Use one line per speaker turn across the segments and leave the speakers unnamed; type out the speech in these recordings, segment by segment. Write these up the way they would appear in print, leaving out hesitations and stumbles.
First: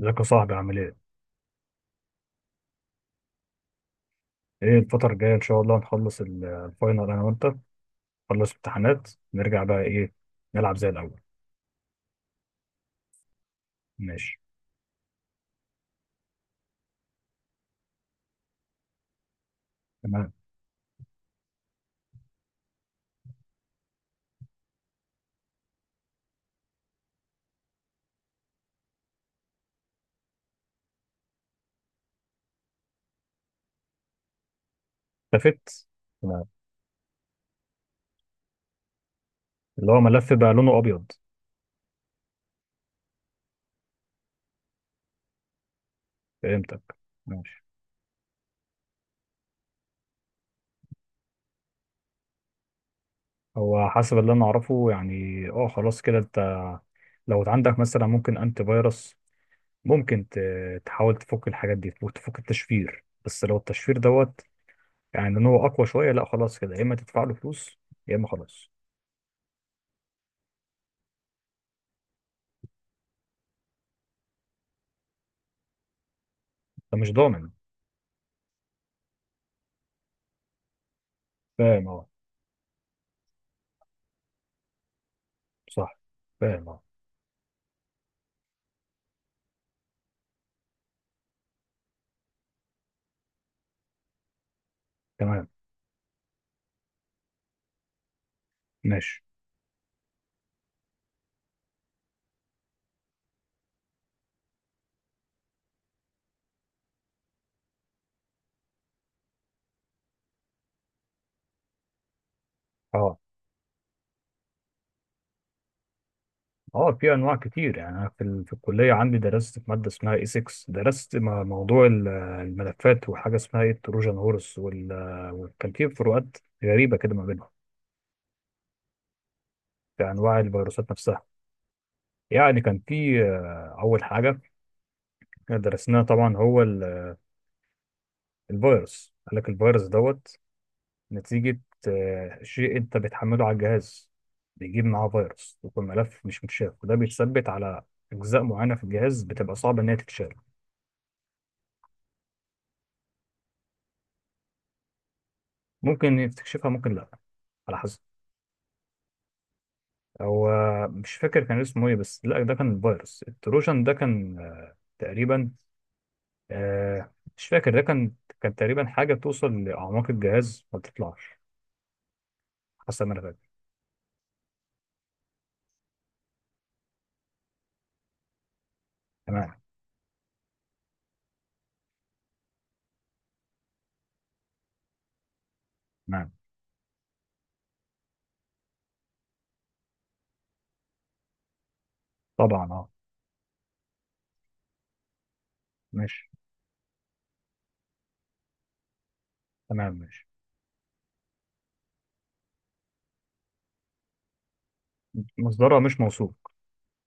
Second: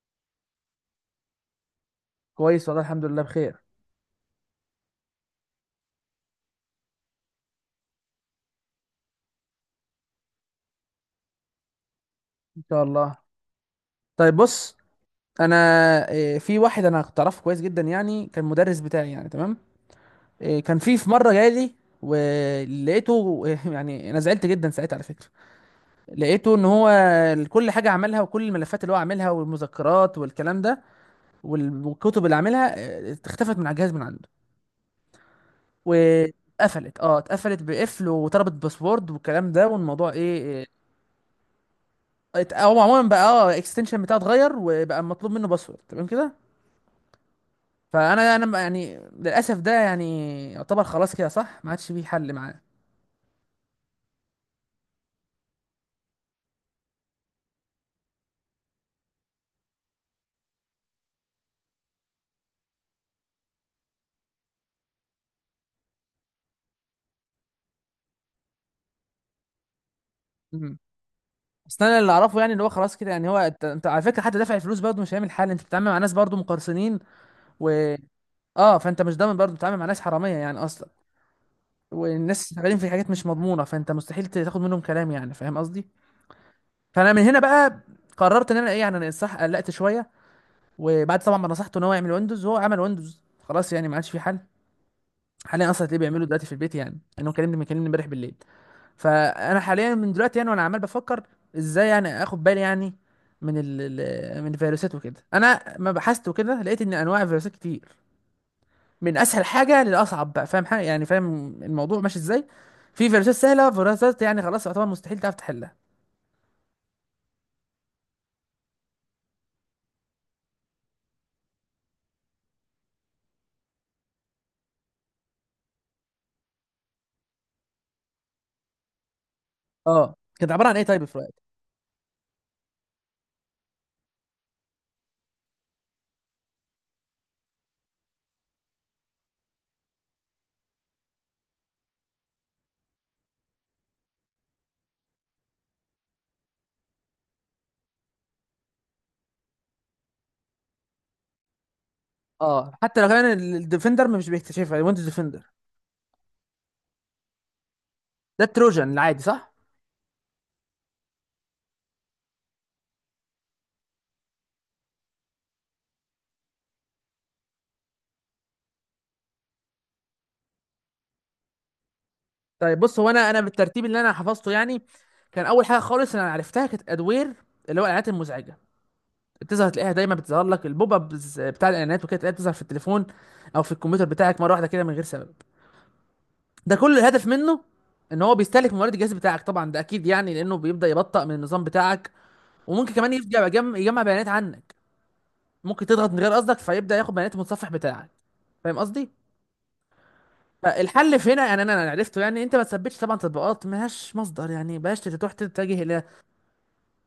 ازيك يا صاحبي؟ عامل ايه؟
كويس والله الحمد لله بخير.
ايه الفترة الجاية ان شاء الله نخلص الفاينل انا وانت، نخلص امتحانات، نرجع بقى ايه، نلعب زي الاول.
ان شاء الله. طيب
ماشي.
بص. انا في واحد انا كنت اعرفه كويس جدا، يعني كان مدرس بتاعي، يعني تمام.
تمام.
كان في مره جاي لي، ولقيته يعني انا زعلت جدا ساعتها على فكره. لقيته ان هو كل حاجه عملها، وكل الملفات اللي هو عاملها والمذكرات والكلام ده، والكتب اللي عاملها، اختفت من على الجهاز من عنده.
التفت. تمام.
واتقفلت، اتقفلت بقفل وطلبت باسورد والكلام ده،
اللي هو
والموضوع
ملف بقى
ايه
لونه ابيض.
هو عموما بقى، الاكستنشن بتاعه اتغير وبقى مطلوب منه باسورد، تمام كده.
فهمتك. ماشي.
فانا يعني للاسف ده يعني يعتبر خلاص كده، صح، ما عادش فيه حل معاه.
هو حسب اللي انا اعرفه يعني. اه خلاص كده، انت لو عندك مثلا ممكن انتي فيروس، ممكن تحاول تفك الحاجات دي وتفك التشفير، بس لو التشفير دوت يعني ان هو اقوى شوية، لا خلاص كده، يا اما تدفع له فلوس يا اما خلاص.
مهم. بس انا اللي اعرفه يعني اللي هو خلاص كده، يعني هو انت على فكره، حتى دافع الفلوس برضه مش هيعمل حل، انت بتتعامل مع ناس برضه مقرصنين.
انت مش ضامن.
و اه فانت مش ضامن برضه، بتتعامل مع ناس حراميه يعني اصلا.
فاهم اه.
والناس شغالين في حاجات مش مضمونه، فانت مستحيل تاخد منهم كلام، يعني فاهم قصدي.
صح. فاهم اه.
فانا من هنا بقى قررت ان انا ايه، يعني انا صح قلقت شويه. وبعد طبعا ما نصحته ان هو يعمل ويندوز، هو عمل ويندوز خلاص، يعني ما عادش في حل.
تمام.
حاليا اصلا هتلاقيه بيعمله دلوقتي في البيت، يعني انه كلمني امبارح بالليل.
ماشي.
فانا حاليا من دلوقتي يعني وانا عمال بفكر ازاي، يعني اخد بالي يعني من من الفيروسات وكده. انا ما بحثت وكده لقيت ان انواع الفيروسات كتير، من اسهل حاجه للاصعب بقى. فاهم حاجه، يعني فاهم الموضوع ماشي ازاي. في
اه.
فيروسات سهله، فيروسات يعني خلاص يعتبر مستحيل تعرف تحلها.
اه في انواع كتير يعني. انا في في الكليه عندي، درست في ماده اسمها اي 6، درست موضوع الملفات، وحاجه اسمها ايه، التروجان هورس، وكان في فروقات غريبه كده ما بينهم، في
اه
انواع
كانت عباره عن ايه
الفيروسات
طيب
نفسها.
الفروقات؟
يعني كان في اول حاجه درسناها طبعا هو الفيروس، قال لك الفيروس دوت نتيجه شيء انت بتحمله على الجهاز، بيجيب معاه فيروس، يكون ملف مش متشاف، وده بيتثبت على اجزاء معينه في الجهاز بتبقى صعب ان هي تتشاف.
اه حتى لو كان الديفندر مش بيكتشفها، ويندوز ديفندر.
ممكن يكتشفها ممكن لا، على حسب.
ده التروجان العادي، صح؟
هو مش فاكر كان اسمه ايه، بس لا ده كان فيروس، التروجان ده كان تقريبا مش فاكر، ده كان كان تقريبا حاجه توصل لاعماق الجهاز ما بتطلعش،
طيب بص
حسب
هو
ما انا
انا
فاكر.
بالترتيب اللي انا حفظته يعني، كان اول حاجه خالص انا عرفتها كانت ادوير، اللي هو الاعلانات المزعجه.
تمام.
بتظهر تلاقيها دايما، بتظهر لك البوب ابز بتاع الاعلانات وكده، تلاقيها بتظهر في التليفون او في الكمبيوتر بتاعك مره واحده كده من غير سبب.
تمام.
ده كل الهدف منه، ان هو بيستهلك موارد الجهاز بتاعك، طبعا ده اكيد، يعني لانه بيبدا يبطئ من النظام بتاعك.
طبعا اه.
وممكن كمان يرجع يجمع بيانات عنك، ممكن تضغط من
ماشي.
غير قصدك فيبدا ياخد بيانات المتصفح بتاعك، فاهم قصدي.
تمام. ماشي.
فالحل في هنا يعني انا عرفته، يعني انت ما تثبتش طبعا تطبيقات ملهاش مصدر، يعني بلاش تروح تتجه.
مصدرها مش موثوق.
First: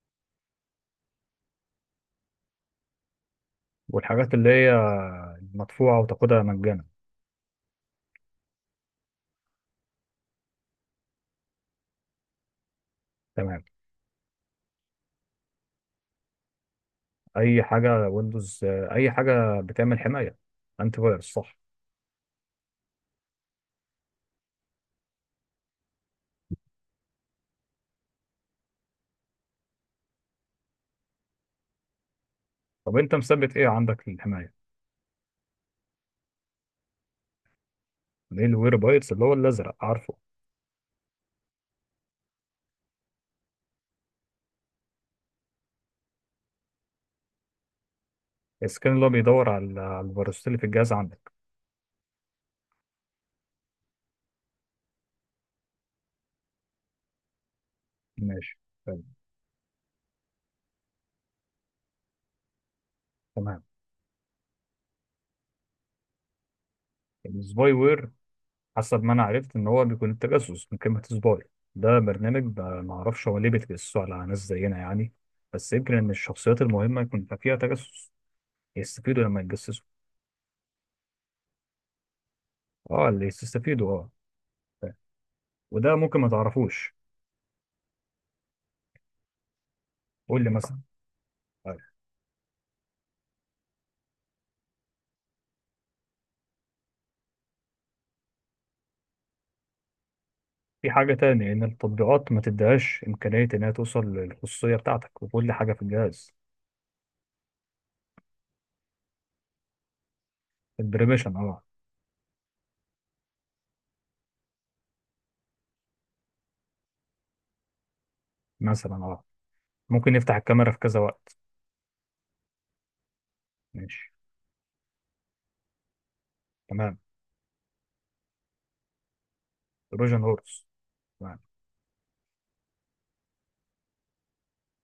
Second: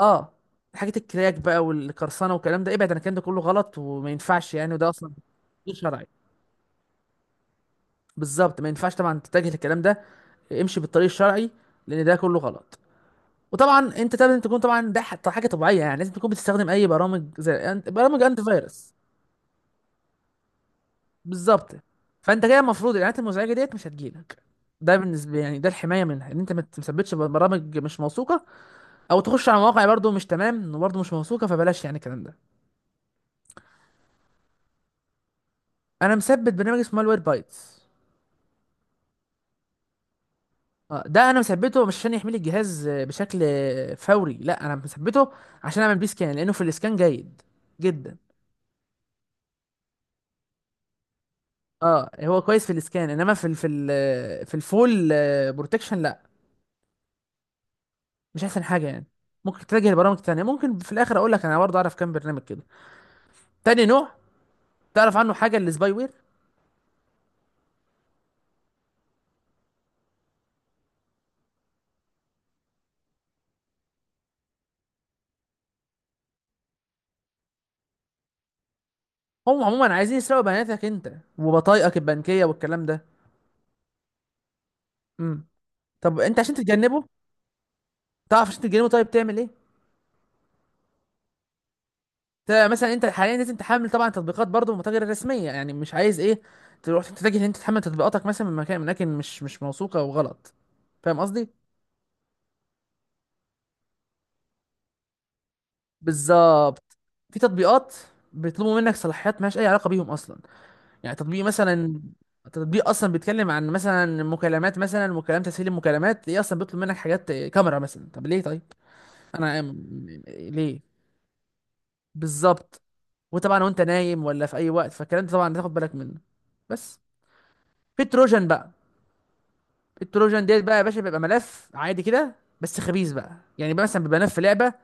اه حاجة الكراك بقى والقرصنة والكلام ده، ابعد عن الكلام ده، كله غلط وما
والحاجات اللي
ينفعش
هي
يعني، وده اصلا غير
مدفوعه
شرعي.
وتاخدها مجانا.
بالظبط، ما ينفعش طبعا تتجه للكلام ده، امشي بالطريق الشرعي، لان ده كله غلط.
تمام.
وطبعا انت لازم تكون طبعا ده حاجه طبيعيه، يعني لازم تكون بتستخدم اي برامج زي
اي حاجه
برامج انتي
ويندوز،
فيروس.
اي حاجه بتعمل حمايه. انت فيروس صح.
بالظبط، فانت كده المفروض الاعلانات المزعجه ديت مش هتجيلك. ده بالنسبه يعني ده الحمايه منها، ان انت ما تثبتش برامج مش موثوقه، او تخش على مواقع برضو مش تمام وبرضو مش موثوقه، فبلاش يعني الكلام ده.
طب انت مثبت ايه عندك للحمايه؟
انا مثبت برنامج اسمه مالوير بايتس.
ليه الوير بايتس اللي هو الازرق، عارفه؟
اه ده انا مثبته مش عشان يحمل الجهاز بشكل فوري، لا انا مثبته عشان اعمل بيه سكان، لانه في الاسكان جيد جدا.
السكان اللي هو بيدور على على الفيروسات اللي في الجهاز عندك.
اه هو كويس في الاسكان، انما في ال في ال آه، في الفول بروتكشن لا، مش
ماشي.
احسن حاجه
حلو.
يعني. ممكن تتجه لبرامج تانية، ممكن في الاخر اقول لك انا برضه اعرف كام برنامج كده.
تمام.
تاني نوع تعرف عنه حاجه، السباي وير.
السباي وير. حسب ما انا عرفت ان هو بيكون التجسس من كلمه سباي. ده برنامج ما اعرفش هو ليه بيتجسسوا على ناس زينا يعني، بس يمكن ان الشخصيات المهمه يكون فيها تجسس يستفيدوا لما
هم
يتجسسوا.
عموما عايزين يسرقوا بياناتك انت وبطايقك البنكيه والكلام ده.
اه اللي يستفيدوا اه. فاهم.
امم
وده ممكن
طب
ما
انت عشان
تعرفوش.
تتجنبه، تعرف عشان تتجنبه طيب تعمل ايه؟
قول لي مثلا. طيب.
مثلا انت حاليا لازم تحمل طبعا تطبيقات برضه متاجر رسميه، يعني مش عايز ايه تروح تتجه ان انت تحمل تطبيقاتك مثلا من مكان، من اماكن مش مش موثوقه وغلط،
في حاجه
فاهم
تاني، ان
قصدي.
التطبيقات ما تديهاش امكانيه انها توصل للخصوصيه بتاعتك وكل حاجه في الجهاز.
بالظبط، في تطبيقات بيطلبوا منك صلاحيات مالهاش اي علاقه بيهم اصلا. يعني
البريميشن
تطبيق
اه.
مثلا، تطبيق اصلا بيتكلم عن مثلا مكالمات، مثلا مكالمة تسهيل المكالمات، ايه اصلا بيطلب منك حاجات كاميرا مثلا، طب ليه؟ طيب
مثلا اه.
انا
ممكن نفتح الكاميرا في
ليه؟
كذا وقت.
بالظبط، وطبعا وانت
ماشي.
نايم ولا في اي وقت، فالكلام ده طبعا تاخد بالك منه.
تمام.
بس في تروجان بقى.
تروجان
التروجان
هورس.
ديت بقى يا باشا، بيبقى
تمام.
ملف عادي كده بس خبيث بقى، يعني بقى مثلا بيبقى ملف لعبه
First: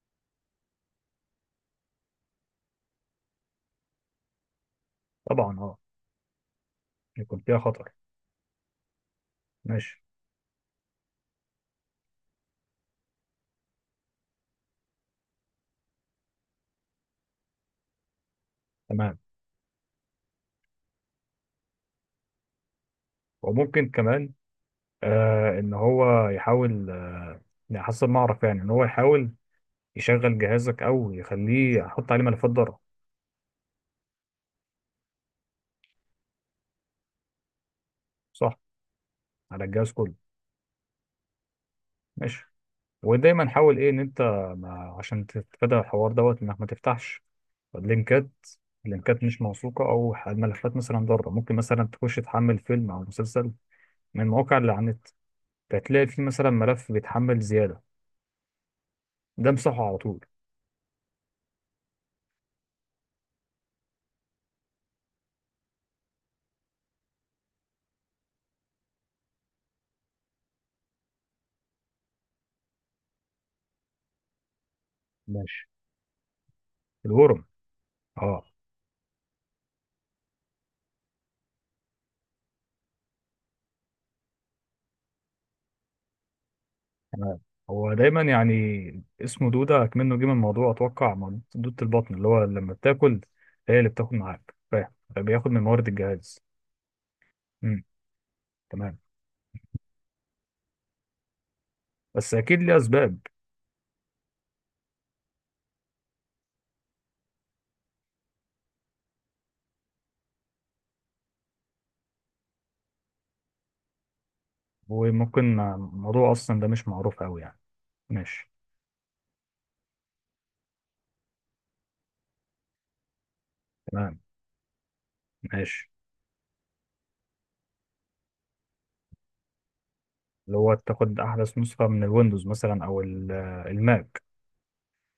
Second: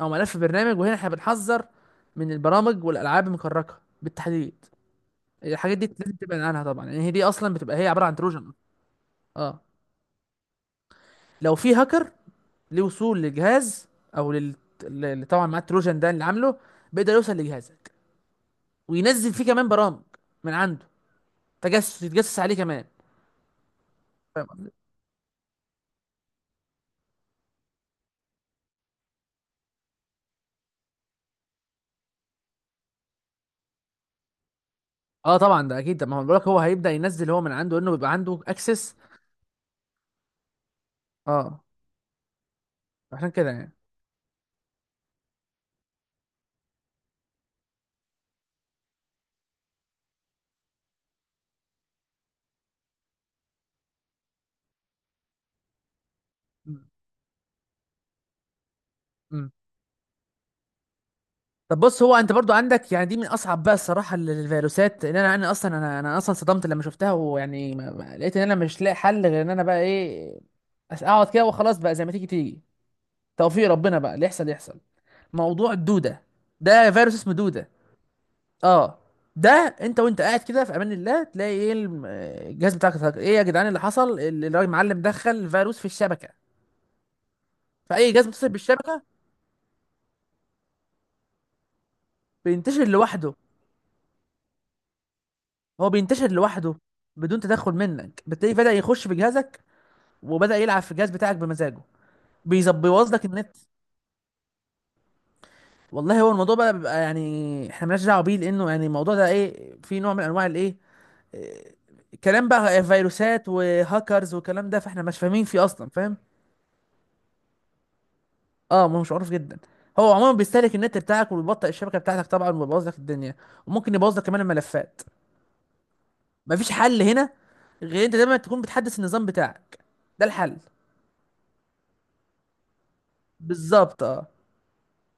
او ملف برنامج. وهنا احنا بنحذر من البرامج والالعاب المكركه بالتحديد،
طبعا
الحاجات
اه.
دي لازم تبعد عنها طبعا، لان يعني هي دي
يكون
اصلا
فيها
بتبقى هي
خطر.
عباره عن تروجان أصلاً. اه
ماشي.
لو في هاكر ليه وصول للجهاز او لل، اللي طبعا مع التروجان ده اللي عامله، بيقدر يوصل لجهازك
تمام.
وينزل فيه كمان برامج من عنده تجسس، يتجسس عليه كمان،
وممكن كمان
فاهم قصدي؟
آه، ان هو يحاول آه، يعني حسب ما اعرف يعني ان هو يحاول يشغل جهازك، او يخليه يحط عليه ملفات ضرر.
اه طبعا ده اكيد، ده ما هو بقولك هو هيبدا ينزل هو من عنده، انه بيبقى عنده
صح.
اكسس.
على الجهاز كله.
اه
ماشي.
عشان
ودايما
كده يعني.
حاول ايه، ان انت، ما عشان تتفادى الحوار دوت، انك ما تفتحش لينكات، لينكات مش موثوقة، او ملفات مثلا ضارة. ممكن مثلا تخش تحمل فيلم او مسلسل من مواقع اللي على النت، فتلاقي فيه مثلا
مم.
ملف بيتحمل زيادة، ده
مم.
امسحه على طول.
طب بص هو انت برضو عندك يعني دي من اصعب بقى الصراحه الفيروسات، لان انا اصلا صدمت لما شفتها، ويعني لقيت ان انا مش لاقي حل غير ان انا بقى ايه، اقعد كده وخلاص بقى، زي ما تيجي تيجي توفيق ربنا بقى اللي يحصل يحصل.
ماشي.
موضوع الدوده، ده فيروس اسمه
الورم
دوده.
اه.
اه ده انت وانت قاعد كده في امان الله، تلاقي ايه الجهاز بتاعك ايه يا جدعان اللي حصل، الراجل معلم دخل فيروس في الشبكه.
تمام. هو
فاي
دايما
جهاز متصل
يعني
بالشبكه،
اسمه دودة، كمنه جه من موضوع اتوقع دودة البطن، اللي هو لما
بينتشر
بتاكل
لوحده.
هي اللي بتاكل معاك، فاهم؟ فبياخد من موارد
هو بينتشر
الجهاز.
لوحده بدون تدخل
امم.
منك، بالتالي بدأ
تمام.
يخش في جهازك وبدأ يلعب في الجهاز بتاعك بمزاجه،
بس اكيد
بيظبط
ليه
بيبوظ
اسباب.
لك النت. والله هو الموضوع بقى بيبقى يعني احنا مالناش دعوه بيه، لانه يعني الموضوع ده ايه، في نوع من انواع الايه، إيه، كلام بقى فيروسات وهاكرز والكلام ده، فاحنا مش فاهمين
وممكن
فيه اصلا فاهم.
الموضوع اصلا ده مش معروف قوي يعني. ماشي.
اه ما هو مش معروف جدا. هو عموما بيستهلك النت بتاعك وبيبطئ الشبكه بتاعتك طبعا، وبيبوظ لك الدنيا، وممكن
تمام.
يبوظ لك كمان الملفات.
ماشي.
مفيش حل هنا غير انت دايما تكون بتحدث النظام بتاعك، ده الحل.
اللي هو تاخد احدث نسخة من الويندوز مثلا، او
بالظبط
الماك.
اه،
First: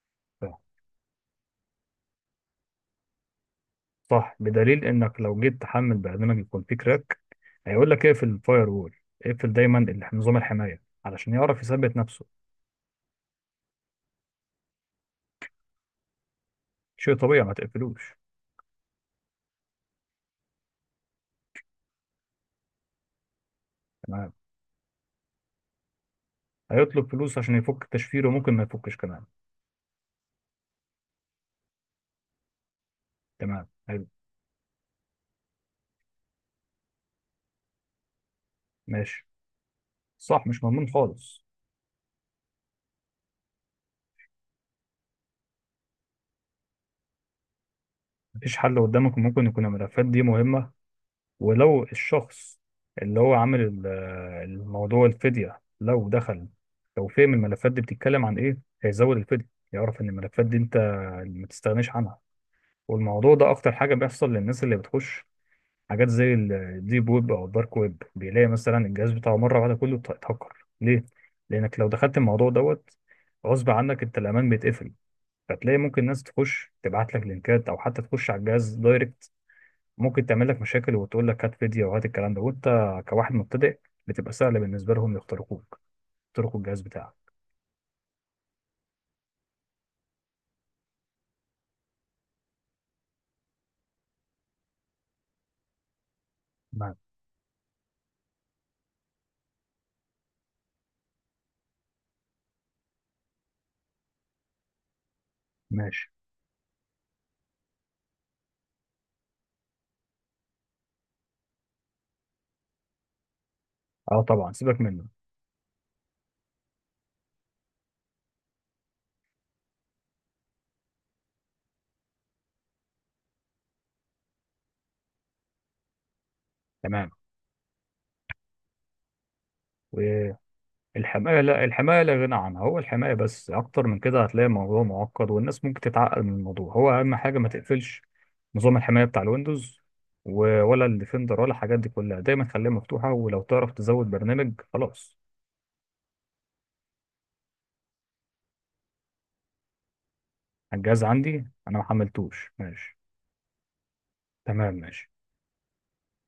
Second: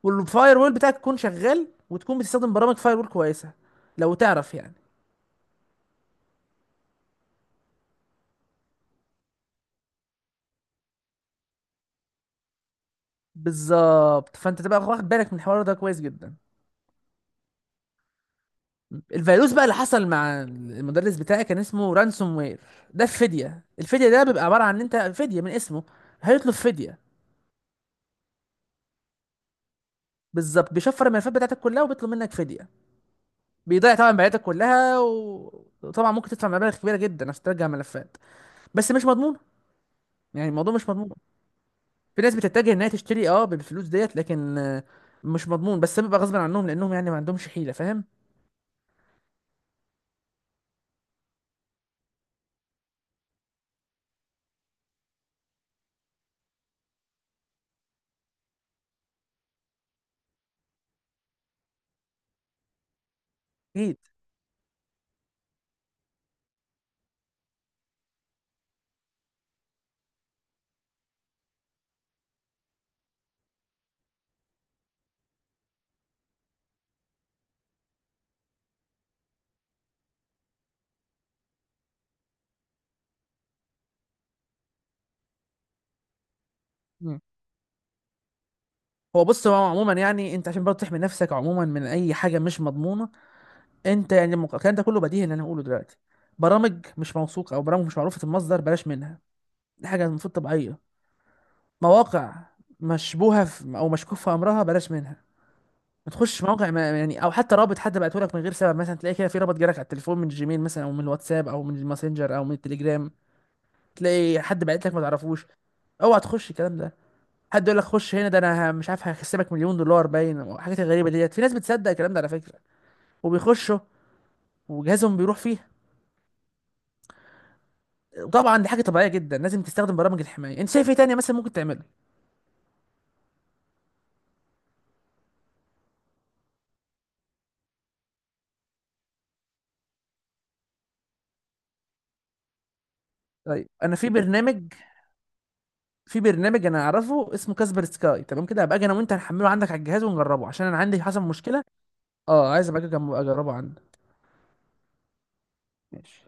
والفاير وول بتاعك يكون شغال، وتكون بتستخدم برامج فاير وول كويسه لو
صح،
تعرف يعني.
بدليل انك لو جيت تحمل برنامج يكون فيه كراك هيقول لك اقفل الفاير وول، اقفل دايما نظام الحمايه علشان يعرف يثبت نفسه.
بالظبط، فانت تبقى واخد بالك من الحوار ده كويس جدا.
شيء طبيعي، ما تقفلوش.
الفيروس بقى اللي حصل مع المدرس بتاعي كان اسمه رانسوم وير. ده الفديه، الفديه ده
تمام.
بيبقى عباره عن ان انت فديه من اسمه. هيطلب فديه.
هيطلب فلوس عشان يفك التشفير، وممكن ما يفكش كمان.
بالظبط، بيشفر الملفات بتاعتك كلها وبيطلب منك فديه.
تمام.
بيضيع
حلو.
طبعا بياناتك كلها، وطبعا ممكن تدفع مبالغ كبيره جدا عشان ترجع ملفات، بس مش
ماشي.
مضمون.
صح،
يعني
مش
الموضوع
مضمون
مش مضمون.
خالص.
في ناس بتتجه انها تشتري اه بالفلوس ديت، لكن مش مضمون، بس بيبقى غصب عنهم، لانهم يعني ما عندهمش حيله، فاهم.
مفيش حل قدامك، ممكن يكون الملفات دي مهمه، ولو الشخص اللي هو عامل الموضوع الفديه، لو دخل، لو فهم الملفات دي بتتكلم عن ايه هيزود الفديه، يعرف ان الملفات دي انت ما تستغناش عنها. والموضوع ده اكتر حاجه
اكيد.
بيحصل للناس اللي بتخش حاجات زي الديب ويب او الدارك ويب، بيلاقي مثلا الجهاز بتاعه مره واحده كله اتهكر ليه. لانك لو دخلت الموضوع دوت غصب عنك، انت الامان بيتقفل، فتلاقي ممكن ناس تخش تبعت لك لينكات، او حتى تخش على الجهاز دايركت، ممكن تعمل لك مشاكل وتقول لك هات فيديو وهات الكلام ده، وانت كواحد مبتدئ بتبقى سهله بالنسبه لهم يخترقوك، يخترقوا الجهاز
مم.
بتاعك.
هو بص هو عموما يعني انت عشان برضه تحمي نفسك عموما من اي حاجه مش مضمونه، انت يعني الكلام ده كله بديهي ان انا هقوله دلوقتي، برامج
تمام.
مش موثوقه او برامج مش معروفه المصدر، بلاش منها. دي حاجه المفروض طبيعيه. مواقع مشبوهه في او مشكوك في امرها، بلاش منها.
ماشي.
ما تخش مواقع ما يعني، او حتى رابط حد بعته لك من غير سبب، مثلا تلاقي كده في رابط جالك على التليفون من الجيميل مثلا او من الواتساب او من الماسنجر او من التليجرام،
اه
تلاقي
طبعا
حد
سيبك
بعت لك ما
منه.
تعرفوش، اوعى تخش الكلام ده. حد يقول لك خش هنا ده انا مش عارف هكسبك مليون دولار باين وحاجات غريبه ديت، في ناس بتصدق الكلام ده على فكره، وبيخشوا وجهازهم بيروح فيه.
تمام.
وطبعا دي حاجه طبيعيه جدا، لازم تستخدم برامج الحمايه. انت شايف ايه تاني مثلا
الحماية،
ممكن
لا،
تعمله؟
الحماية لا غنى عنها. هو الحماية بس، أكتر من كده هتلاقي الموضوع معقد والناس ممكن تتعقد من الموضوع. هو أهم حاجة ما تقفلش نظام الحماية بتاع الويندوز، ولا الديفندر ولا الحاجات دي كلها، دايما خليها مفتوحة، ولو
طيب
تعرف
انا
تزود برنامج خلاص.
في برنامج انا اعرفه اسمه كاسبر سكاي، تمام كده. هبقى اجي انا وانت هنحمله عندك على الجهاز ونجربه، عشان انا عندي
الجهاز
حصل
عندي
مشكله.
أنا ما حملتوش.
اه عايز ابقى اجي
ماشي.
اجربه عندك.
تمام. ماشي.
ماشي.